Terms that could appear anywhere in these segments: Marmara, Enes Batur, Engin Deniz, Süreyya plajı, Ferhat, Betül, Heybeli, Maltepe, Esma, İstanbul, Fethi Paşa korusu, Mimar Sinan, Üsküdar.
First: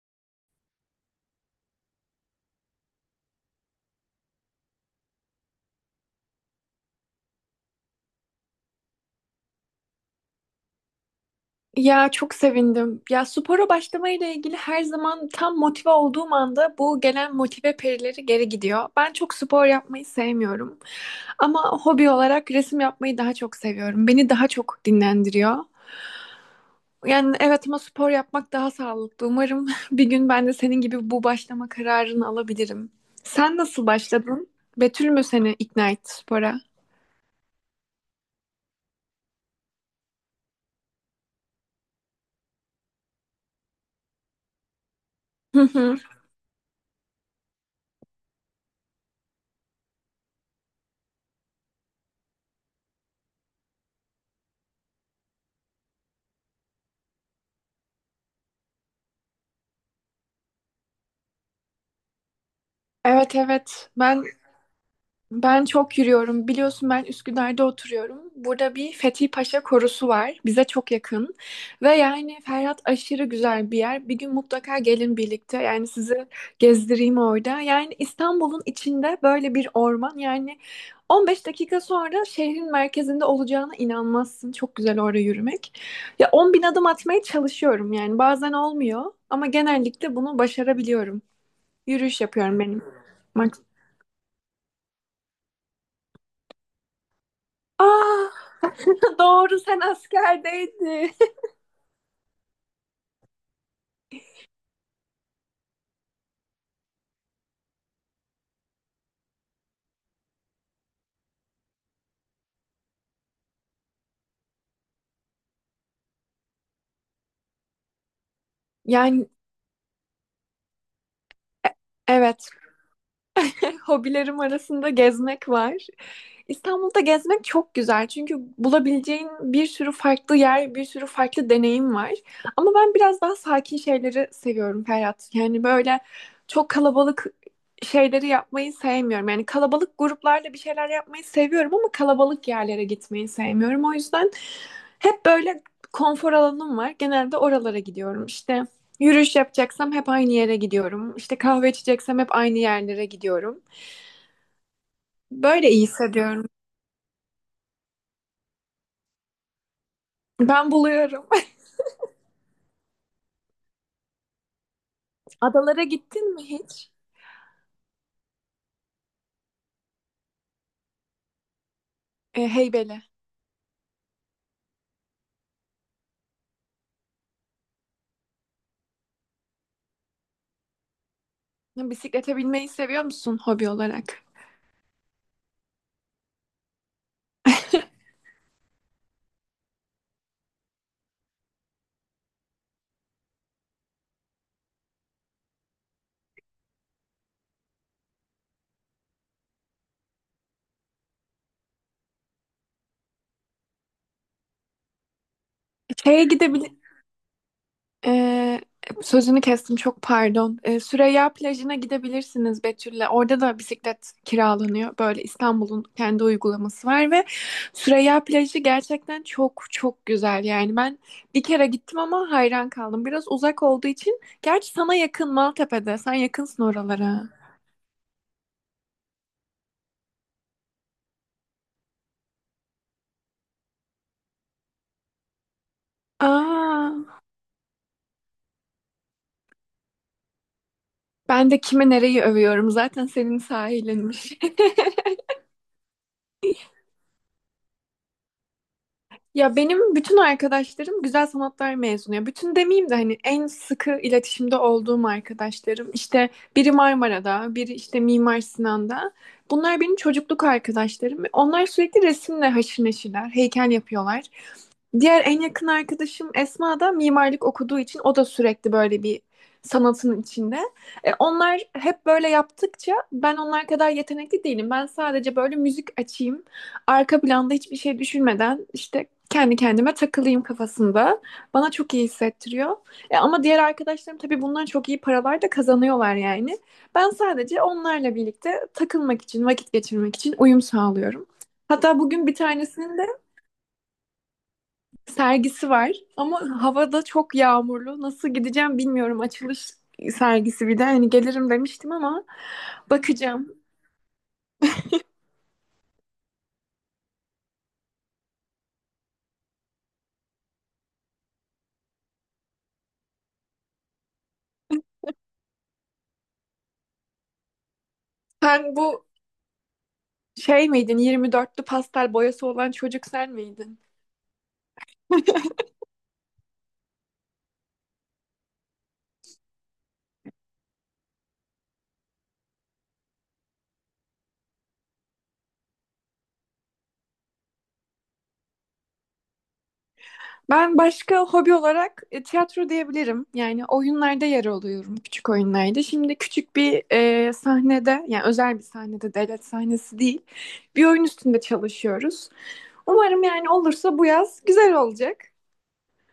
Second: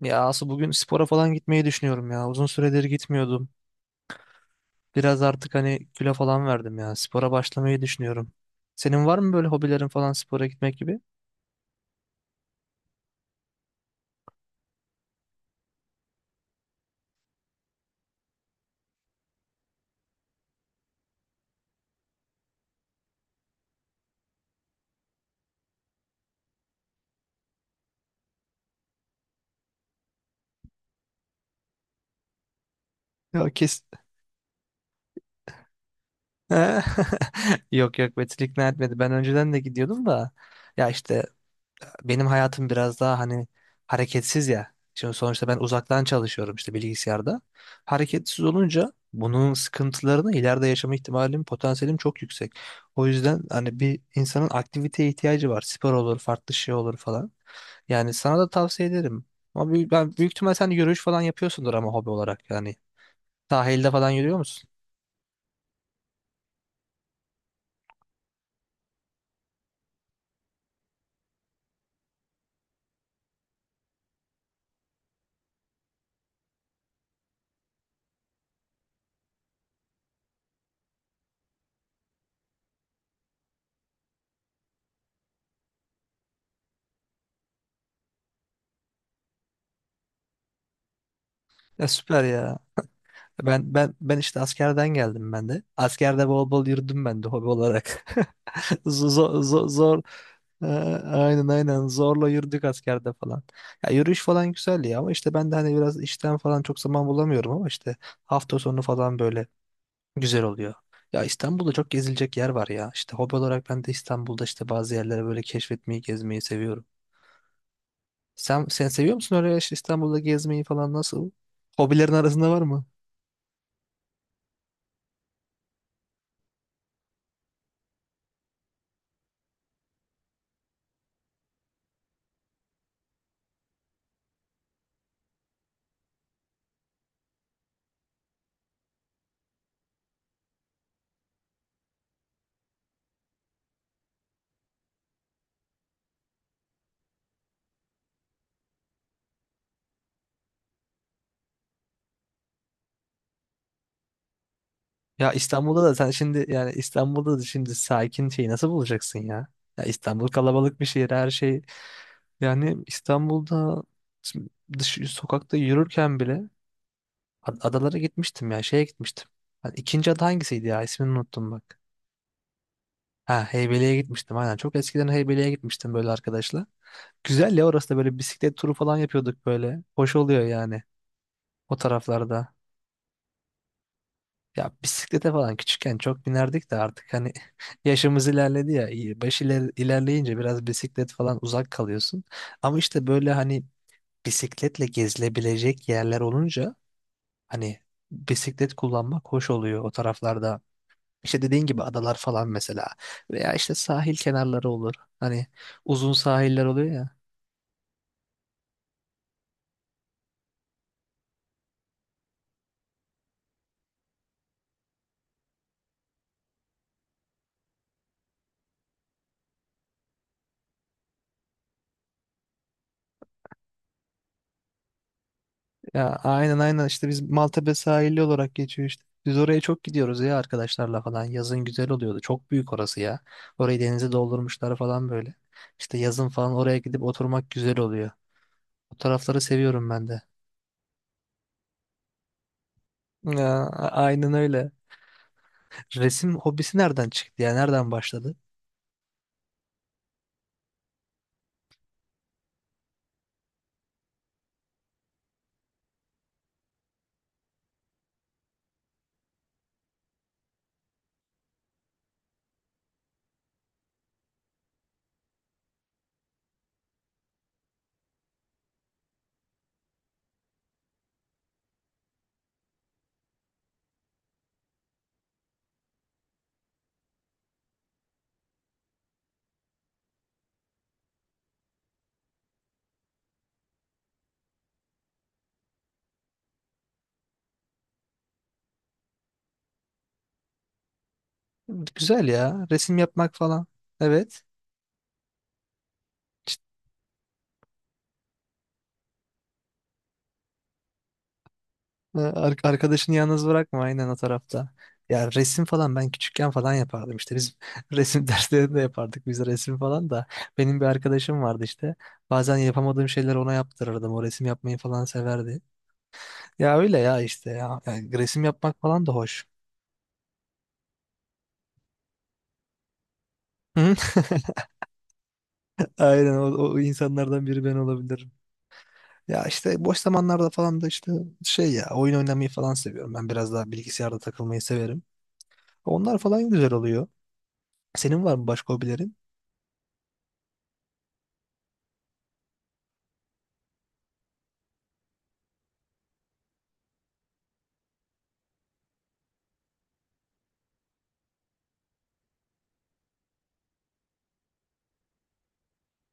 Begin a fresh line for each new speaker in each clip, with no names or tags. Ya Asu bugün spora falan gitmeyi düşünüyorum ya. Uzun süredir gitmiyordum. Biraz artık hani kilo falan verdim ya. Spora başlamayı düşünüyorum. Senin var mı böyle hobilerin falan spora gitmek gibi?
Ya çok sevindim. Ya spora başlamayla ilgili her zaman tam motive olduğum anda bu gelen motive perileri geri gidiyor. Ben çok spor yapmayı sevmiyorum. Ama hobi olarak resim yapmayı daha çok seviyorum. Beni daha çok dinlendiriyor. Yani evet ama spor yapmak daha sağlıklı. Umarım bir gün ben de senin gibi bu başlama kararını alabilirim.
Ya
Sen
kes.
nasıl başladın? Betül mü seni ikna etti spora?
Yok yok Betül ikna etmedi. Ben önceden de gidiyordum da. Ya işte benim hayatım biraz daha hani hareketsiz ya. Şimdi sonuçta ben
Hı hı.
uzaktan çalışıyorum işte bilgisayarda. Hareketsiz olunca bunun sıkıntılarını ileride yaşama ihtimalim, potansiyelim çok yüksek. O yüzden hani bir insanın aktiviteye ihtiyacı var. Spor olur, farklı şey olur falan. Yani sana da tavsiye ederim. Ben büyük ihtimal sen yürüyüş falan yapıyorsundur ama hobi olarak yani.
Evet evet.
Sahilde falan
Ben
yürüyor musun?
Ben çok yürüyorum. Biliyorsun ben Üsküdar'da oturuyorum. Burada bir Fethi Paşa korusu var. Bize çok yakın. Ve yani Ferhat aşırı güzel bir yer. Bir gün mutlaka gelin birlikte. Yani sizi gezdireyim orada. Yani İstanbul'un içinde böyle bir orman. Yani 15 dakika sonra şehrin merkezinde olacağına inanmazsın. Çok güzel orada yürümek. Ya 10 bin adım atmaya çalışıyorum. Yani bazen olmuyor. Ama genellikle bunu başarabiliyorum.
Ya
Yürüyüş
süper ya.
yapıyorum benim. Max.
Ben işte askerden geldim ben de. Askerde bol bol yürüdüm ben de hobi olarak.
Aa!
Zor
Doğru,
zor,
sen
zor, Ee,
askerdeydin.
aynen aynen zorla yürüdük askerde falan. Ya yürüyüş falan güzel ya ama işte ben de hani biraz işten falan çok zaman bulamıyorum ama işte hafta sonu falan böyle güzel oluyor. Ya İstanbul'da çok gezilecek yer var ya. İşte hobi olarak ben de İstanbul'da işte bazı yerlere böyle keşfetmeyi, gezmeyi seviyorum. Sen seviyor
Yani
musun öyle işte İstanbul'da gezmeyi falan nasıl?
e-
Hobilerin
evet.
arasında var mı?
Hobilerim arasında gezmek var. İstanbul'da gezmek çok güzel çünkü bulabileceğin bir sürü farklı yer, bir sürü farklı deneyim var. Ama ben biraz daha sakin şeyleri seviyorum Ferhat. Yani böyle çok kalabalık şeyleri yapmayı sevmiyorum. Yani kalabalık gruplarla bir şeyler yapmayı seviyorum ama kalabalık yerlere gitmeyi sevmiyorum. O yüzden hep böyle konfor alanım var. Genelde oralara gidiyorum. İşte yürüyüş yapacaksam hep aynı yere gidiyorum. İşte kahve içeceksem hep aynı yerlere gidiyorum.
Ya
Böyle iyi
İstanbul'da da sen şimdi
hissediyorum.
yani İstanbul'da da şimdi sakin şeyi nasıl bulacaksın ya? Ya İstanbul
Ben
kalabalık bir şehir
buluyorum.
her şey. Yani İstanbul'da dış sokakta
Adalara
yürürken
gittin mi
bile
hiç?
adalara gitmiştim ya şeye gitmiştim. Hani ikinci ada hangisiydi ya ismini unuttum bak.
Heybeli.
Ha, Heybeli'ye gitmiştim aynen, çok eskiden Heybeli'ye gitmiştim böyle arkadaşla. Güzel ya, orası da böyle bisiklet turu falan yapıyorduk böyle. Hoş oluyor yani o
Bisiklete
taraflarda.
binmeyi seviyor musun hobi olarak?
Ya bisiklete falan küçükken çok binerdik de artık hani yaşımız ilerledi ya. İlerleyince biraz bisiklet falan uzak kalıyorsun. Ama işte böyle hani bisikletle gezilebilecek yerler olunca hani bisiklet kullanmak hoş oluyor o taraflarda. İşte dediğin gibi adalar falan mesela veya işte sahil kenarları olur. Hani uzun
Şeye
sahiller
gidebilir...
oluyor ya.
E, Sözünü kestim çok pardon. Süreyya plajına gidebilirsiniz Betül'le. Orada da bisiklet kiralanıyor. Böyle İstanbul'un kendi uygulaması var ve Süreyya plajı gerçekten çok çok güzel. Yani ben bir kere gittim ama hayran kaldım. Biraz uzak olduğu için. Gerçi sana yakın Maltepe'de.
Ya
Sen
aynen
yakınsın
aynen işte biz
oralara.
Maltepe sahili olarak geçiyor işte. Biz oraya çok gidiyoruz ya arkadaşlarla falan. Yazın güzel oluyordu. Çok büyük orası ya. Orayı denize doldurmuşlar falan böyle. İşte yazın falan oraya
Aa.
gidip oturmak güzel oluyor. O tarafları seviyorum ben de.
Ben de kime nereyi övüyorum zaten senin
Ya,
sahilinmiş.
aynen öyle. Resim hobisi nereden çıktı ya? Nereden başladı?
Ya benim bütün arkadaşlarım güzel sanatlar mezunu. Ya bütün demeyeyim de hani en sıkı iletişimde olduğum arkadaşlarım. İşte biri Marmara'da, biri işte Mimar Sinan'da. Bunlar benim çocukluk arkadaşlarım. Onlar sürekli resimle haşır neşirler, heykel yapıyorlar. Diğer en yakın arkadaşım Esma da mimarlık okuduğu için o da sürekli böyle bir sanatın içinde. Onlar hep böyle yaptıkça ben onlar kadar yetenekli değilim. Ben sadece böyle müzik açayım, arka planda hiçbir şey düşünmeden işte kendi kendime takılayım kafasında. Bana çok iyi hissettiriyor. Ama diğer arkadaşlarım tabii bundan çok iyi paralar da kazanıyorlar yani. Ben sadece onlarla birlikte takılmak için, vakit geçirmek için uyum sağlıyorum. Hatta bugün
Güzel
bir
ya.
tanesinin
Resim
de
yapmak falan. Evet.
sergisi var ama havada çok yağmurlu. Nasıl gideceğim bilmiyorum. Açılış sergisi bir de hani gelirim demiştim ama
Arkadaşını yalnız
bakacağım.
bırakma aynen o tarafta. Ya resim falan ben küçükken falan yapardım işte biz resim derslerinde yapardık, biz resim falan da benim bir arkadaşım vardı işte, bazen yapamadığım şeyleri ona yaptırırdım, o resim yapmayı falan severdi. Ya öyle ya işte ya. Yani resim
Sen
yapmak falan
bu
da hoş.
şey miydin? 24'lü pastel boyası olan çocuk sen miydin?
Hı? Aynen o, o insanlardan biri ben olabilirim. Ya işte boş zamanlarda falan da işte şey ya, oyun oynamayı falan seviyorum, ben biraz daha bilgisayarda takılmayı severim. Onlar falan güzel oluyor. Senin var mı başka hobilerin?
Ben başka hobi olarak tiyatro diyebilirim. Yani oyunlarda yer alıyorum, küçük oyunlarda. Şimdi küçük bir sahnede, yani özel bir sahnede, devlet sahnesi değil, bir oyun üstünde çalışıyoruz. Umarım yani olursa bu yaz güzel olacak.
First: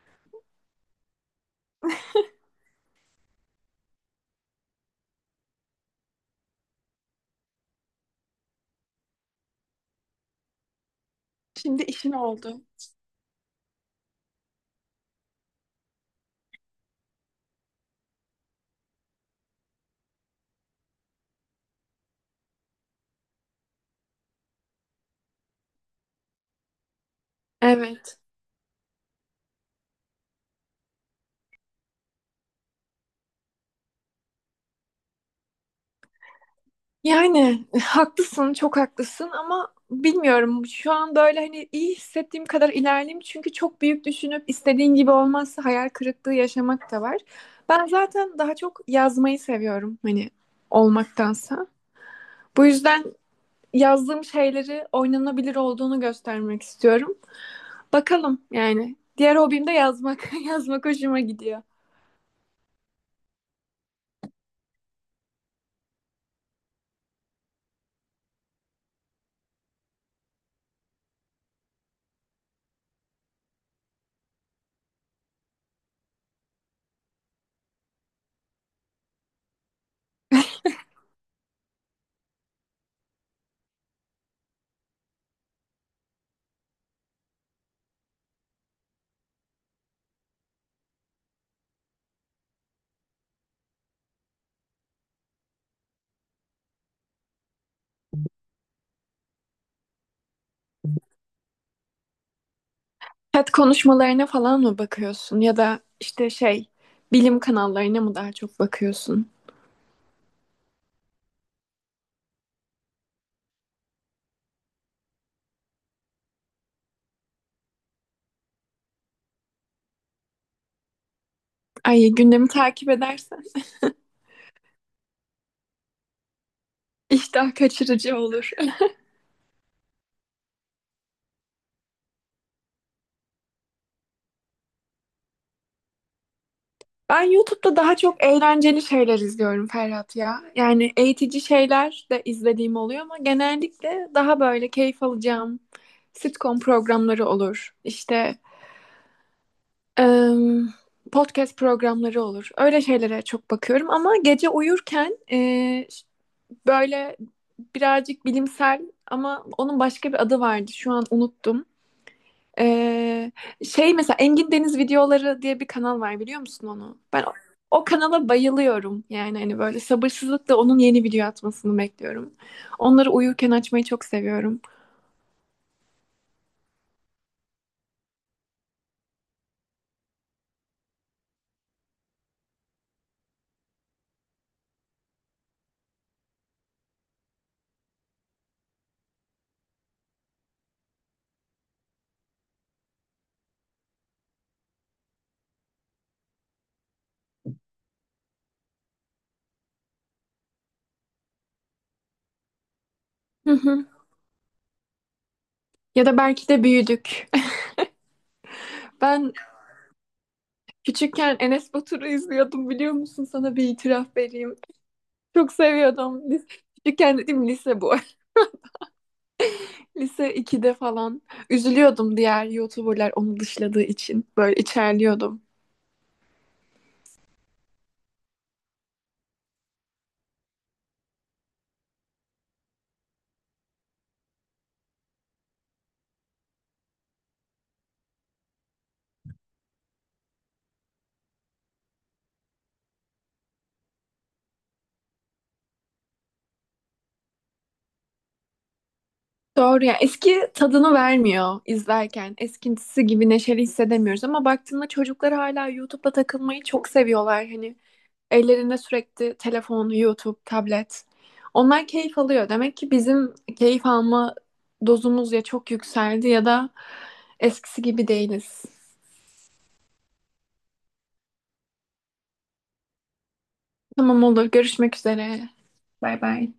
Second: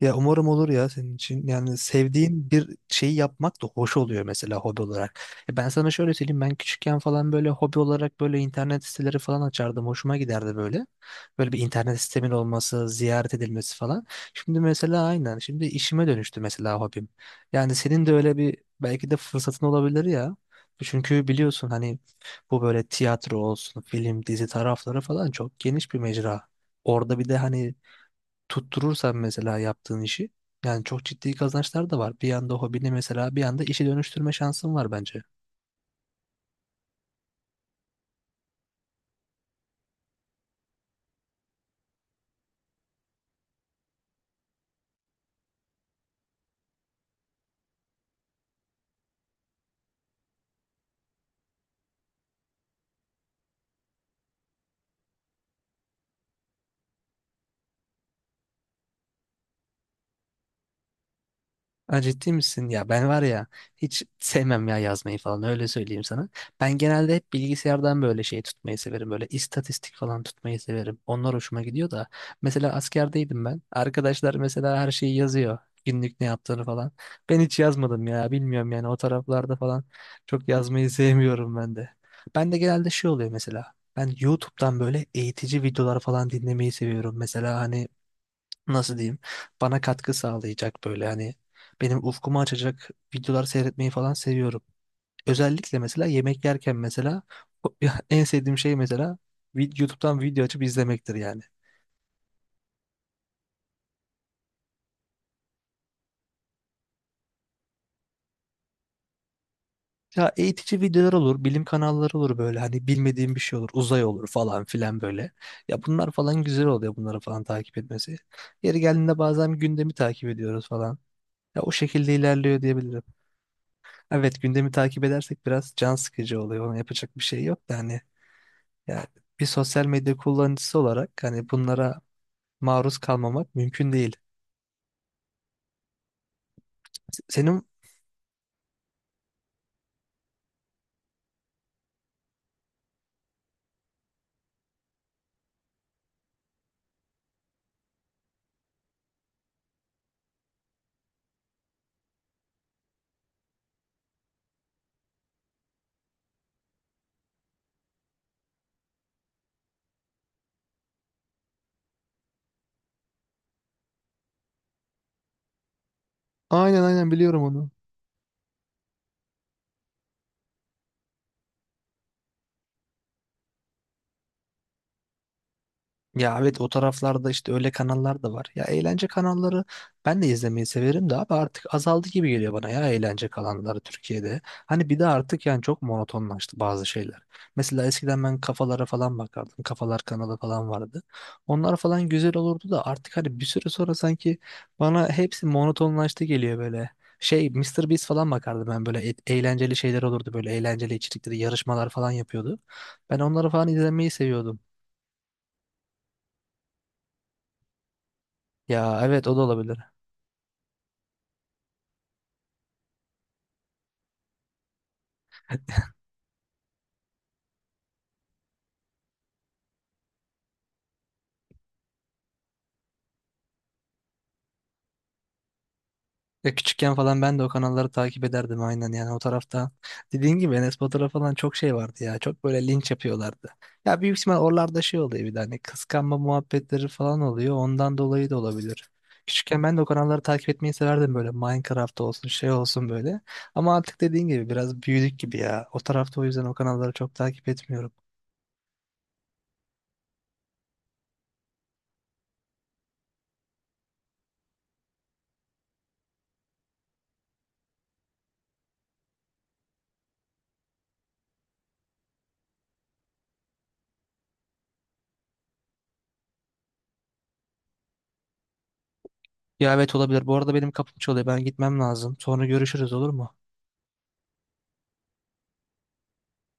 Ya umarım olur ya senin için. Yani sevdiğin bir şeyi yapmak da hoş oluyor mesela hobi olarak. E, ben sana şöyle söyleyeyim, ben küçükken falan böyle hobi olarak böyle internet siteleri falan açardım. Hoşuma giderdi böyle. Böyle bir
Şimdi
internet
işin
sistemin
oldu.
olması, ziyaret edilmesi falan. Şimdi mesela aynen şimdi işime dönüştü mesela hobim. Yani senin de öyle bir belki de fırsatın olabilir ya. Çünkü biliyorsun hani bu böyle tiyatro olsun, film, dizi tarafları falan çok geniş bir mecra. Orada bir de hani
Evet.
tutturursan mesela yaptığın işi, yani çok ciddi kazançlar da var. Bir yanda hobini mesela, bir yanda işe dönüştürme şansın var bence.
Yani haklısın, çok haklısın ama bilmiyorum. Şu an böyle hani iyi hissettiğim kadar ilerleyeyim. Çünkü çok büyük düşünüp istediğin gibi olmazsa hayal kırıklığı yaşamak da var. Ben zaten daha çok yazmayı seviyorum hani olmaktansa. Bu yüzden yazdığım şeyleri oynanabilir olduğunu göstermek istiyorum. Bakalım yani. Diğer hobim de yazmak. Yazmak hoşuma gidiyor.
Ha, ciddi misin? Ya ben var ya, hiç sevmem ya yazmayı falan, öyle söyleyeyim sana. Ben genelde hep bilgisayardan böyle şey tutmayı severim. Böyle istatistik falan tutmayı severim. Onlar hoşuma gidiyor da. Mesela askerdeydim ben. Arkadaşlar mesela her şeyi yazıyor. Günlük ne yaptığını falan. Ben hiç yazmadım ya, bilmiyorum yani, o taraflarda falan çok yazmayı sevmiyorum ben de. Ben de genelde şey oluyor mesela. Ben YouTube'dan böyle eğitici videolar falan dinlemeyi seviyorum. Mesela hani nasıl diyeyim, bana katkı sağlayacak böyle hani benim ufkumu açacak videolar seyretmeyi falan seviyorum. Özellikle mesela yemek yerken mesela o- en sevdiğim şey mesela YouTube'dan video açıp izlemektir yani.
TED konuşmalarına falan mı bakıyorsun ya da işte şey bilim kanallarına mı daha çok bakıyorsun?
Ya eğitici videolar olur, bilim kanalları olur, böyle hani bilmediğim bir şey olur, uzay olur falan filan böyle. Ya bunlar falan güzel oluyor bunları falan takip etmesi. Yeri geldiğinde bazen gündemi takip ediyoruz falan. Ya o
Ay
şekilde
gündemi
ilerliyor
takip
diyebilirim.
edersen
Evet, gündemi takip edersek biraz can sıkıcı oluyor. Ona yapacak bir şey
iştah
yok da hani.
kaçırıcı olur.
Yani bir sosyal medya kullanıcısı olarak hani bunlara maruz kalmamak mümkün değil.
Ben
Senin
YouTube'da daha çok eğlenceli şeyler izliyorum Ferhat ya. Yani eğitici şeyler de izlediğim oluyor ama genellikle daha böyle keyif alacağım sitcom programları olur. İşte em, podcast programları olur. Öyle şeylere çok bakıyorum ama gece uyurken böyle birazcık bilimsel ama onun başka bir adı vardı. Şu an unuttum. Ee, Şey mesela Engin Deniz videoları diye bir kanal var biliyor musun
aynen
onu?
aynen
Ben o,
biliyorum onu.
o kanala bayılıyorum. Yani hani böyle sabırsızlıkla onun yeni video atmasını bekliyorum. Onları uyurken açmayı çok seviyorum.
Ya evet o taraflarda işte öyle kanallar da var. Ya eğlence kanalları ben de izlemeyi severim de abi artık azaldı gibi geliyor bana, ya eğlence kanalları Türkiye'de. Hani bir de artık yani çok monotonlaştı bazı şeyler. Mesela eskiden ben kafalara falan bakardım. Kafalar kanalı falan vardı. Onlar falan güzel olurdu da artık hani bir süre sonra sanki bana hepsi monotonlaştı geliyor böyle. Şey Mister Beast falan bakardım ben böyle eğlenceli şeyler olurdu, böyle eğlenceli içerikleri, yarışmalar falan yapıyordu. Ben onları
Hı
falan
hı.
izlemeyi seviyordum.
Ya da belki de büyüdük.
Ya evet
Ben
o da olabilir.
küçükken Enes Batur'u izliyordum biliyor musun? Sana bir itiraf vereyim. Çok seviyordum. Küçükken dedim lise bu. Lise ikide falan üzülüyordum diğer YouTuber'lar onu dışladığı için. Böyle içerliyordum.
Ya küçükken falan ben de o kanalları takip ederdim aynen yani o tarafta. Dediğin gibi Enes Batur'a falan çok şey vardı ya. Çok böyle linç yapıyorlardı. Ya büyük ihtimal oralarda şey oluyor, bir de hani kıskanma muhabbetleri falan oluyor. Ondan dolayı da olabilir. Küçükken ben de o kanalları takip etmeyi severdim, böyle Minecraft olsun, şey olsun böyle. Ama artık dediğin gibi biraz büyüdük gibi ya. O tarafta o yüzden o kanalları çok takip etmiyorum.
Doğru ya. Eski tadını vermiyor izlerken. Eskisi gibi neşeli hissedemiyoruz ama baktığında çocuklar hala YouTube'da takılmayı çok seviyorlar. Hani ellerinde sürekli telefon, YouTube, tablet. Onlar keyif alıyor. Demek ki bizim keyif alma dozumuz ya çok yükseldi ya da eskisi gibi değiliz.
Ya evet olabilir. Bu arada benim kapım çalıyor. Ben gitmem lazım. Sonra görüşürüz olur mu?
Tamam olur. Görüşmek üzere. Bay bay.